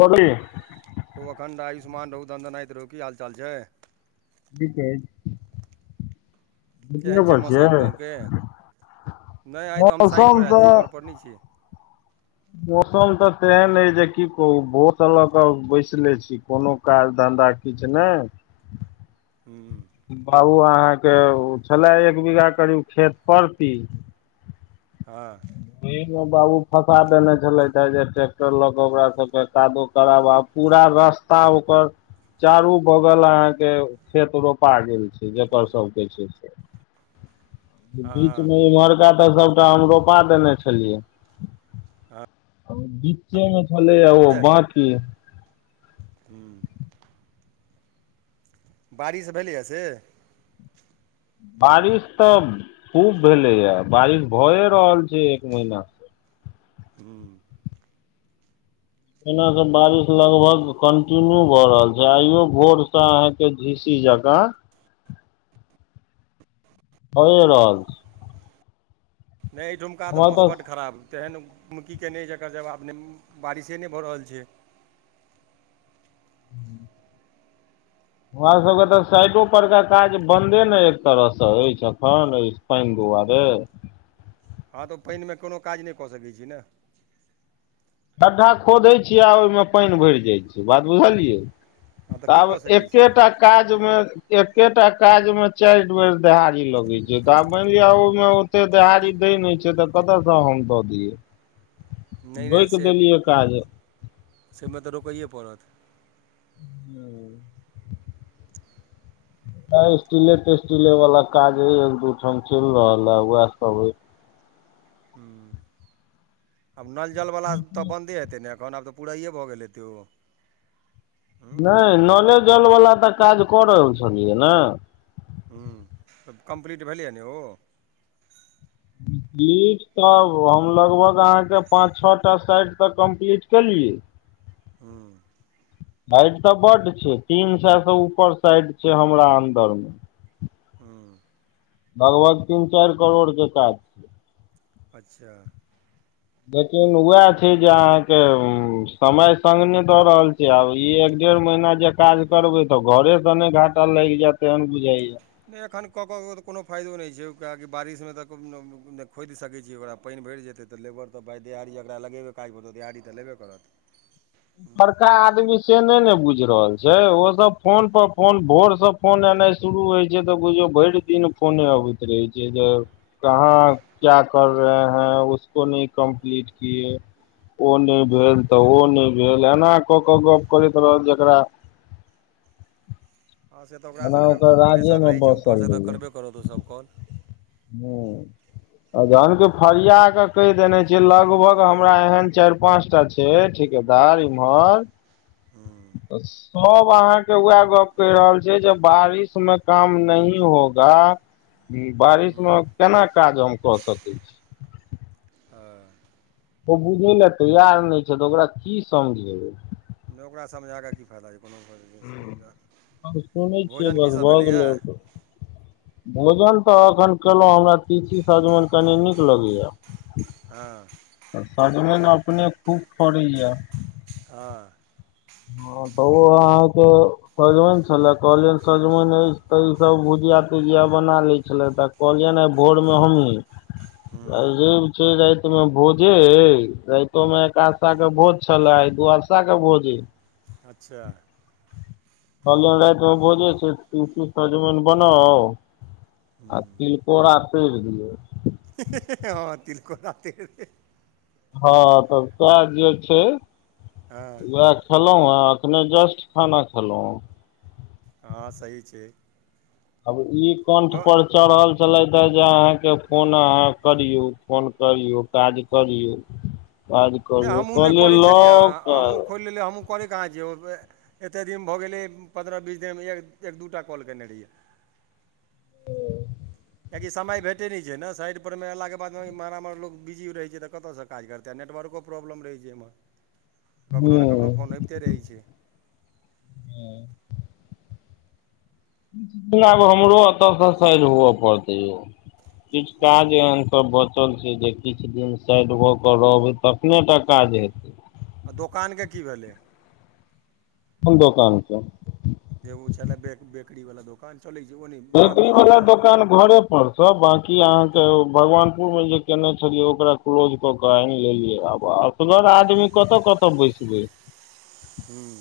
बबली। खूब अखण्ड आयुष्मान रहू, दनदनाइत रहू, की हाल चाल छै? ठीके ऐछ। छुट्टीये केहन छै पर मौसम छियै, गाँवके मौसम तऽ पढ़ने छियै। मौसम तऽ तेहन अइ जे की कहू, भोर से ल‌ क बैसले छी, कोनो काज धन्धा किछ नहि। हूँ। बाबू अहाँके छलै, एक बीघा करीब खेत परती। हँ। ओइमे बाबू फँसा देने छलथि हे, जे ट्रैक्टर लऽ कऽ ओकरा सबके कादो कराबऽ। पूरा रास्ता ओकर, चारू बगल अहाँक के खेत रोपा गेल छय, जेकर सबके छय से। बीच हँ हँ में ओमहरका तऽ सबटा हम रोपा देने छलियै। हँ। बीचे में छलै ओऽ बाकी। हूॅं, बारिश भेलैए से? बारिश तऽ खूब भेलै या, बारिश भए रहल छय एक महीना से। हूँ। एने त बारिश लगभग कंटिन्यू भऽ रहल छय, आइयो भोरस अहाँके झीसी जकाँ भए रहल छय। नय ई ढुमका तऽ मौस बड़ खराब। तेहन की केने अछि, जेकर जवाब नय, बारिशे नय भऽ रहल छय। हमरा सबके तऽ साइडो पर के काज बंदे ने एक तरहसँ अछि एखन अछि। पैन दुवारे। हँ तऽ, ओ पैन में कोनो काज नय कऽ सके छी नऽ। गढ्ढा खोदै छियै, आऽ ओहिमे पैन भैर जाइ छय, बात बुझलियै। हँ तऽ की तब कऽ सकैत छियै एकेटा काज में। एकेटा काज में चाइर बेर देहाड़ी लगै छय, तऽ आ मानि लिअ ओहि में तऽ देहाड़ी दैय नय छय, तऽ कतसॅं हम दऽ दियै। नैय रोकि से देलियै काज समे तऽ रूकैए पड़त। स्टीले -तेस्टीले वाला काज एक दूठाम चलि रहल है, उएह सब अई। हूॅं, आब नल -जल बला तऽ बन्दे हेतै ने, एखन आब तऽ पुराइेए भऽ गेलै हैतै ओ। हूँ नय नले जल वाला तऽ काज कऽ रहल छलियै ने। हूँ, तऽ कम्प्लीट भेलै ह ने ओ। ब्रीज सभ, हम लगभग अहाँ के पाँच छ टा साइड तऽ कम्प्लीट केलियै हूँ। बाइड तऽ बड छै, तीन सै से ऊपर साइड छै हमरा अन्दर मे। हूँ। लगभग तीन चाइर करोड़ के काज। छै अच्छा। लेकिन उएह छै जे अहाँके समय संग नै दऽ रहल छै आब ई ए डेढ़ महीना जे काज करबै तऽ, घरे से नै घाटा लैग जैत, तेहन बुझाइए। नै, अखन कऽ कऽ तऽ कोनो फायदो नइ छै, किया कि बारिश मे तऽ [unintelligible] नइ खोइद सकै छीयै ओकरा, पाइन भइर जेतै तऽ लेबर तऽ पाई, देहाड़ी एकरा लगेबै काज पर, तऽ देहारी तऽ लेबे करत। बड़का आदमी से नइ ने बुइझ रहल छै, ओसभ फोन पर फोन, भोरसँ फोन एनाइ शुरू होइ छै तऽ बुझियौ भैर दिन फोने अबैत रहै छै, जाउ। [unintelligible] ओ नइ ह्म भेल तऽ ओ नइ भेल, एना कऽ के गप करैत रहैत जेकरा। हँ, से तऽ ओकरा जेना सभके ओकर राज्ये प्रेसर मे रहै छै बसल ऊपर से, तऽ करबे करत ओ सभ कॉल। हूॅं, आ जहन की फड़िया कऽ। कैह देने छीयै, लगभग हमरा एहन चाइर-पाँंच टा छै ठिकेदार इम्हर बस। सब अहाँके उएह गप्प कहि रहल छै, जे बारिश में काम नहि होगा। हूँ, बारिश मऽ केना काज हम कऽ सकै छी। आ। ओ बुझै ले तैयार नै छै, तऽ ओकरा की समझेबै। नऽ, ओकरा समझा कऽ की फायदा अय, कोनो हम सुनै [unintelligible] छियै भोजन की बस सब भऽ भेलैए। गेलै भोजन तऽ एखन केलौ, हमरा तीसी सजमैन कनि नीक लगैयऽ। हँ। सजमैन अपने खूब फड़ैयऽ। अ। हँ, तऽ ओ अहाँ के सजमैन छले कहलियैन सजमैन ऐछ तऽ ई सब भुजिया -तुजिया बना लै छेलैथऽ। कहलिऐन हें, भोर मे हमहु, आइ ह्म रैब फेर रैत मे भोजे ऐ, रैतो मे एकादशा के भोज छलऽ, आइ द्वादशा के भोजे ऐ। अच्छा। कहलियैन, रैत मे भोजै छै तीसी, सजमैन बनाउ, आ तिल कोरा तैड़ दियौ। हें हें हें, हँ, तिलकोड़ा तैर [unintelligible] हँ, तब तै जे छै, हँ वएह खेलौं हं, अखने जस्ट खाना खेलौं। तऽ हँ, सही छै। अब ई कंठ हँ पर चढ़ल छेलैथ जे अहाँ के फोन, अहाँ करियो, फोन करियो, काज करियो। नइ, हमहूँ नै करै छेलियै। आँ, लऽ आँ, हमहूँ कऽ खोल लेलियै, हमहूँ करैय काहां छियै एते दिन भऽ गेलै पन्द्रह बीस दिन मे एक दूटा कॉल केने रहियै। हू कियाकि समय भेटैय नैय छैय न साइड पर मे एलाक के बाद एम्हर -ओम्हर लोग बिजीयो रहै छैय तऽ कतऽ स। काज करतै नेटवर्को प्रॉब्लम रहैय छैय एम्हर ककरो ने ककरो फोन हूँ अैबते रहै छैय। हं लेकीम आब हमरो एत सऽ साइड हुअ पड़तै यौ किछ काज अई अहां के। बचल छैय जे किछ दिन साइड भऽ कऽ रहबै तखने टा काज हेतैय। आ दोकान के की भेलैय। कोन दोकान के एगो छेला बैक बेकरीवला दोकान चलै छैय ओ नैय बंन्द बेकरी कऽ वाला देलियै। दोकान घरे। परस बांकी आहां के भगवानपुर मे जे केयने छेलियै ओकरा क्लोज कऽ कऽ अैन लेलियै आब आब। एसगर आदमी कतऽ कतऽ बैसबै। हूं।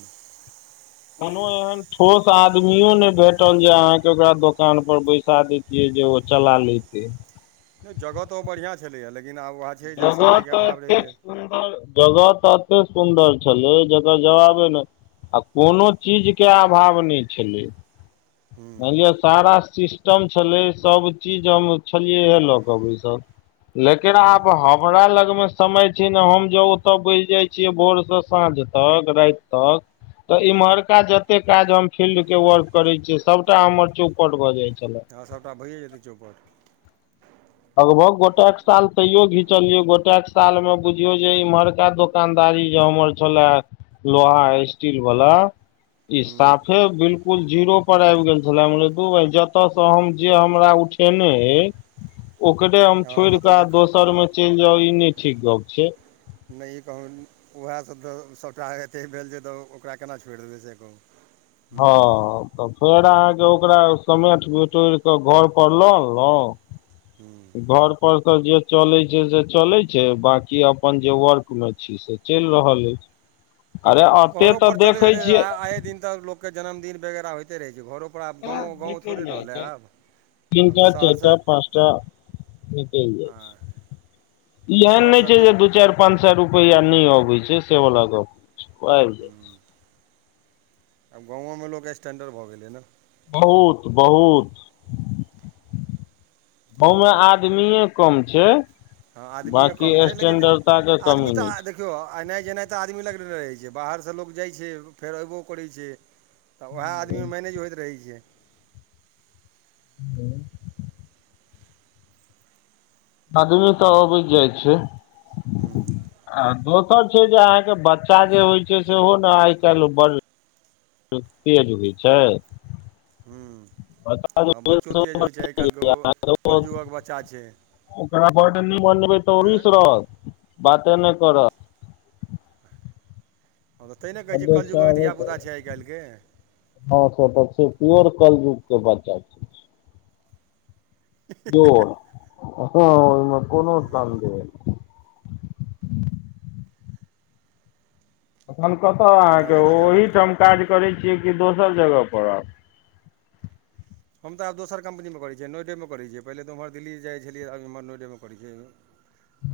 कोनो एहन ठोस आदमियो नैय भेटल जे आहां के ओकरा दोकान पर बैसा दैतीय। से जे ओ चला लेैतेैय। नैय जगह तऽ ओ बढ़ियां छेलैया लेकिन आब आब वएह छैय जे समय के अभाव रहै छैय। सुंदर जगह तऽ एते सुंदर छलै जकर जवाबे नै आ कोनो चीज के अभाव नैय छेलैय। हूँ मैन लिअ सारा सिस्टम छलैय सब चीज हम छेलियै या लऽ कऽ बैसल। लेकिन हूँ आब हमरा लग मे समय छैय ने हम जो ओतऽ बैस जाय। छियै भोर सऽ सांझ तक राइत तक। तऽ हूँ इम्हरका जते काज हम फील्ड के वर्क करेै। से सबटा हमर चौपट भऽ जाय छेला। हं सबटा भैए जेतै चौपट। लगभग गोटएक साल तैयो घिचलिय गोटएक साल में बुझियो जे इम्हरका का दो। दोकान दारी जे हमर छेलाहे लोहा स्टील वाला। इ हूँ साफे बिलकुल जीरो पर अैब गेल छेला हम कहलिय दु बैह जतऽ स हम जे हमरा उठ। उठेने अई। ओकरे हम हँ छोइड़ कऽ जतयसँ दोसर मे चलि जाउ ई नहि ठीक गप छैय। नहि कहू [unintelligible] उएह स तऽ सभटा एते भेल जे तऽ ओकरा केना छोड़ि देबै से कहू। हूँ हां। तऽ फेर अहां के ओकरा समेट बिटोइर कऽ घर पर लऽ अनलहुं। हूं। घर पर त जे चले छैय से चले छैय, बाकी अपन जे वर्क मे छी से चैल रहल अइ। घरो पर चले हैतेय छियै आये दिन तऽ लोक के जन्मदिन वगैराह होयते। कैरते रहै छैय, घरो पर आब गांव-गांव थोड़े रहलै तीन आब-आब टा तऽ चारि शहर सऽ। टा पाँच टा निकलि जाइ छैय, आब ई तऽ एहन नहि शहरसँ बे छैय, जे दू चाईर। पानसए रुपैया नहि अबै छैय, से बला गप नहि छैय आबि जाइ छैय। हूँ आब गांवों में लोक स्टैंडर्ड भऽ गेलैय न। बहुत-बहुत गांव मे आदमिए कम छै। हाॅं, आदमिए बाँकी कम छै लेकिन स्टैंडर्डता के आदमी कमी नहि तऽ अहां देख देखियौ एनाइ-जेनाइ तऽ आदमी लगले रहै छै। बाहरसे लोक जाइ छै, फेर अयबो करै छै। तऽ वएह छै आदमीमे मैनेज होइत रहै छै। हूॅं। आदमी तऽ आबैत जाइ छै। हूॅं। आ दोसर छै जे अहाँके बच्चा जे होइ छै, सेहो ने आइ काल्हि बड़ से तेज उगै छै? बच्चा जे हाॅं बच्चो तेज होइ छै, आइ काल्हिके ओ छै कलयुगक बच्चा छै‌। ओकरा बड नहि मानबै तऽ ओ रूसि रहत। बाते नहि करत। हाॅं तऽ तैने कहैत छी, हँ कलयुगक धिया पुता छै आइ काल्हिके। हाॅं से तै छै। प्योर कलजुग के बच्चा छै। [unintelligible] हाॅं ओहिमे कोनो संदेह नहि। अखन कतेय जेना अहाँके जेना जमा ओ-ओहिठाम काज करै छियै कि दोसर जगह पर आब? हम तऽ आब दोसर कम्पनीमे करै छियै। नोएडेमेै करै छियै। पहिेले तऽउम्हर दिल्ली जाइ छलियै, आब एम्हर नोएडेमे करै छियै।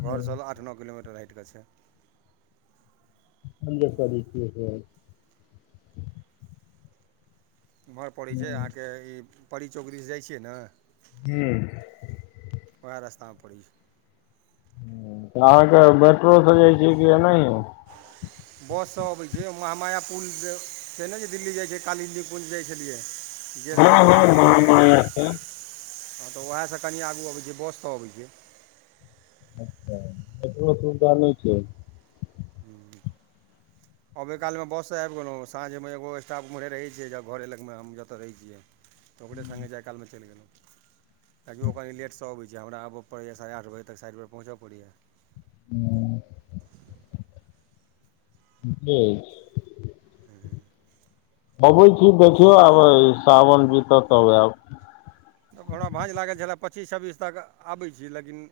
घरसे आठ नो किलोमीटर हटि कऽ छै। हमजे करै छियै से उम्हर पड़ैत छै, अहाँके ई परी चौक दिश जाइ छियै ने? हूॅं। वएह रस्तामे पड़ैय छै। तऽ अहाँके मेट्रोसे जाइ छियै कि एनाहिए? बस सभ अबै छै। महामायापुल छै -छैने जे दिल्ली जाइत छै, कालीपुञ्ज जाइ छलियै। [unintelligible] हँ देखने हँ हेबै। महामाया से हाॅं तऽ उएहसे कनि आगू अबै छियै। बस सऽ अबै छियै। अच्छा, मेटरो सुविधा नहि छै। हूॅं। अबै कालमे बससे आबि गेलहुँ। साँझमे एगो स्टाफ उम्हरे रहैत छै। जब घरे लगमे हम जतेय रहै छियै। तऽ ओकरे सङ्गे जाइ कालमे चलि गेलहुँ। ताकि ओ कनि लेटसे अबैत छै। हमरा आबैय पड़ैए साढ़े आठ बजे तक साइट पर पहुँचअ पड़ैए। हूॅं [unintelligible] अबै छी देखियौ, आब सावन बीतत तब आयब। त हमरा भाँज लागल छलै, पच्चीस छब्बीस तक आबै छी लेकिन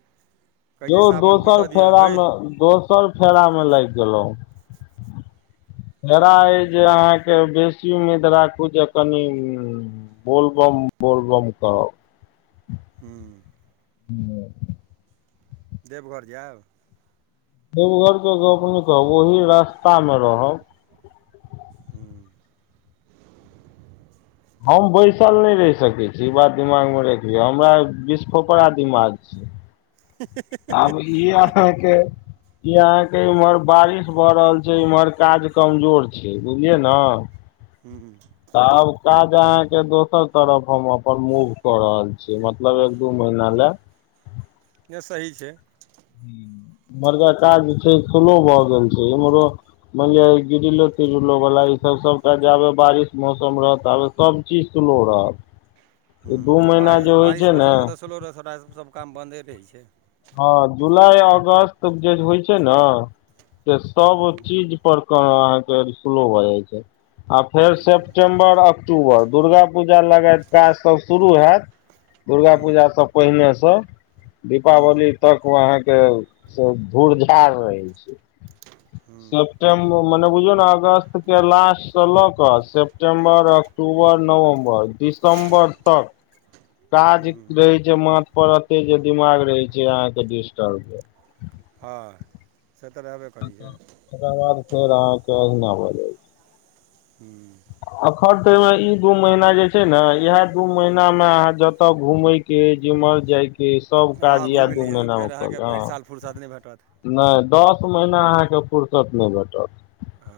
कहै यौ छै सावन दोसर बीतऽ दिअ हइ फेरामे दोस सरफेरा मे लैग गेलहुँ। फेरा हूँ ऐ जे अहाँके यौ बेसी उम्मीद राखू जे कनि-उम्म्म बोलबम बोलबम कहब। [inaudible] हूं। [inaudible] देबघर जायब? देबघर के गप नै कहु, ओहि रास्ता मे रहब। हूं। हम बैसल नै रहि सकैत छी, इ बात दिमागमे रैख लियअ, हमरा बिसखोपरा दिमाग छै। आब इ आहांके इ अहाँके इम्हर बारिश भऽ रहल छै, इम्हर काज कमजोर छै, बुझलियै न। हूँ। तऽ आब काज अहाँके दोसर तरफ हम अपन मूभ कऽ रहल छी, मतलब एक दू महीना लेए। नै सही छै। बरगा काज जे छै स्लो भए गेल छै, इम्हरो मानिलिय ग्रिलो- त्रिलो वाला इ सब सबटा जाबे बारिश मौसम रहत, ताबे सब चीज स्लो रहत, इ दू महिना जे होइ छै ने गेलो रोसड़ा सब काम बन्दे रहै छै। हां जुलाइ अगस्त जे होइ छै ने, से सब हूँ चीज पर कअहाँके स्लो भऽ जाइ छै। आ फेर हूँ सेप्टेम्बर, अक्टूबर, दुर्गा पूजा लगाइत काज सब शुरू हैत। दुर्गा हूँ पूजा स पहिनेसँ। हूँ दिपावली तक मे अहाँके से धुरझाड़ रहै छै। हूँ सेप्टेम्ब मने बुझियौ ने, अगस्त के लास्टसँ लऽ कऽ सेप्टेम्बर अक टूबर, नवम्बर, दिसम्बर, तक। काज हूँ रहे छै मांथ पर एते जे, दिमाग रहे छै अहाँके डिसटर्ब। हां। से तऽ रहबे करै छै। ओकरा बाद फेर अहाके, एहिना भ जाइ ए। हू। एखन त ओना इ दू महीना जे छै ने, इहा दू महीनामे अहाँ जतऽ घुमबै। के जेमर जाइ के, सब काज येह दू महीना मे कललिय, हँ। फुर्सत नै भेटत। नै दस महिना अहाँके फुर्सत नै भेटत। आ।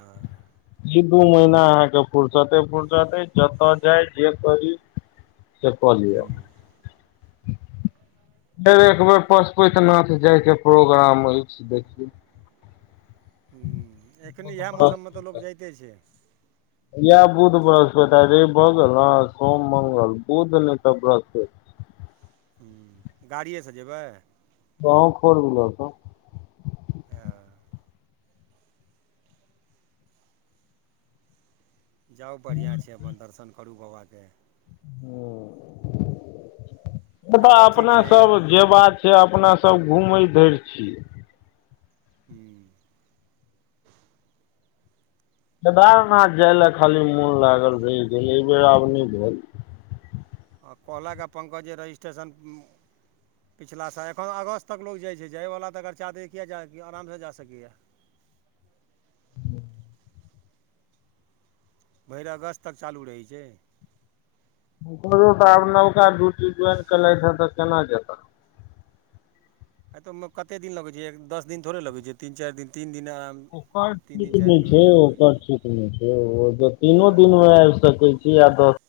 इ दू महीना अहाँके फुर्सते -फुर्सत अई, जतअ जाय, जे करी। से क लिय। फेर एक बेर पशुपति नाथ जाय के प्रोग्राम अछि, देखियौ। हू, एखनि एह मौसममे तऽ लोक जाइते छै। यैह बुध बृहस्पति, आइ लैब भऽगेल न, सोम, मंगल, बुध ने तऽ बृहस्पैत। हू। गाड़ीएसँ जेबै? गाँव फोरहूलर से। हेअ। जाउ बड़िया छै, अपन दर्शन करू बाबाके। हू, जगह ठीक मुदाअपना छै हूँ सब जे बात छै, अपना सब घुमै धैर छियै। हू। केदारनाथ जाइ ले खाली मोन लागल रहि गेल, एहि बेर आब नै भेल। आ कहलके पंकज जे रजिस्ट्रेशन पछिला साल एखन अगस्त तक लोक जाइ छै, जायवला तऽ चादरि तकिया जा आरामसँ जा सकैए। भरि अगस्त तक चालू रहै छै। [unintelligible] आब नबका ड्यूटी ज्वाइन केलैथ हें तऽ केना जेता। ऐ तऽ ओय मे कते दिन लगै छै, एक दस दिन थोड़े लगै छै, तीन-चार दिन तीन दिना ओकर ठीक नै छै, ओकर लोक ठीक नै छै, ओ ते तीनो आँय दिन मे आएब सकै किये तऽ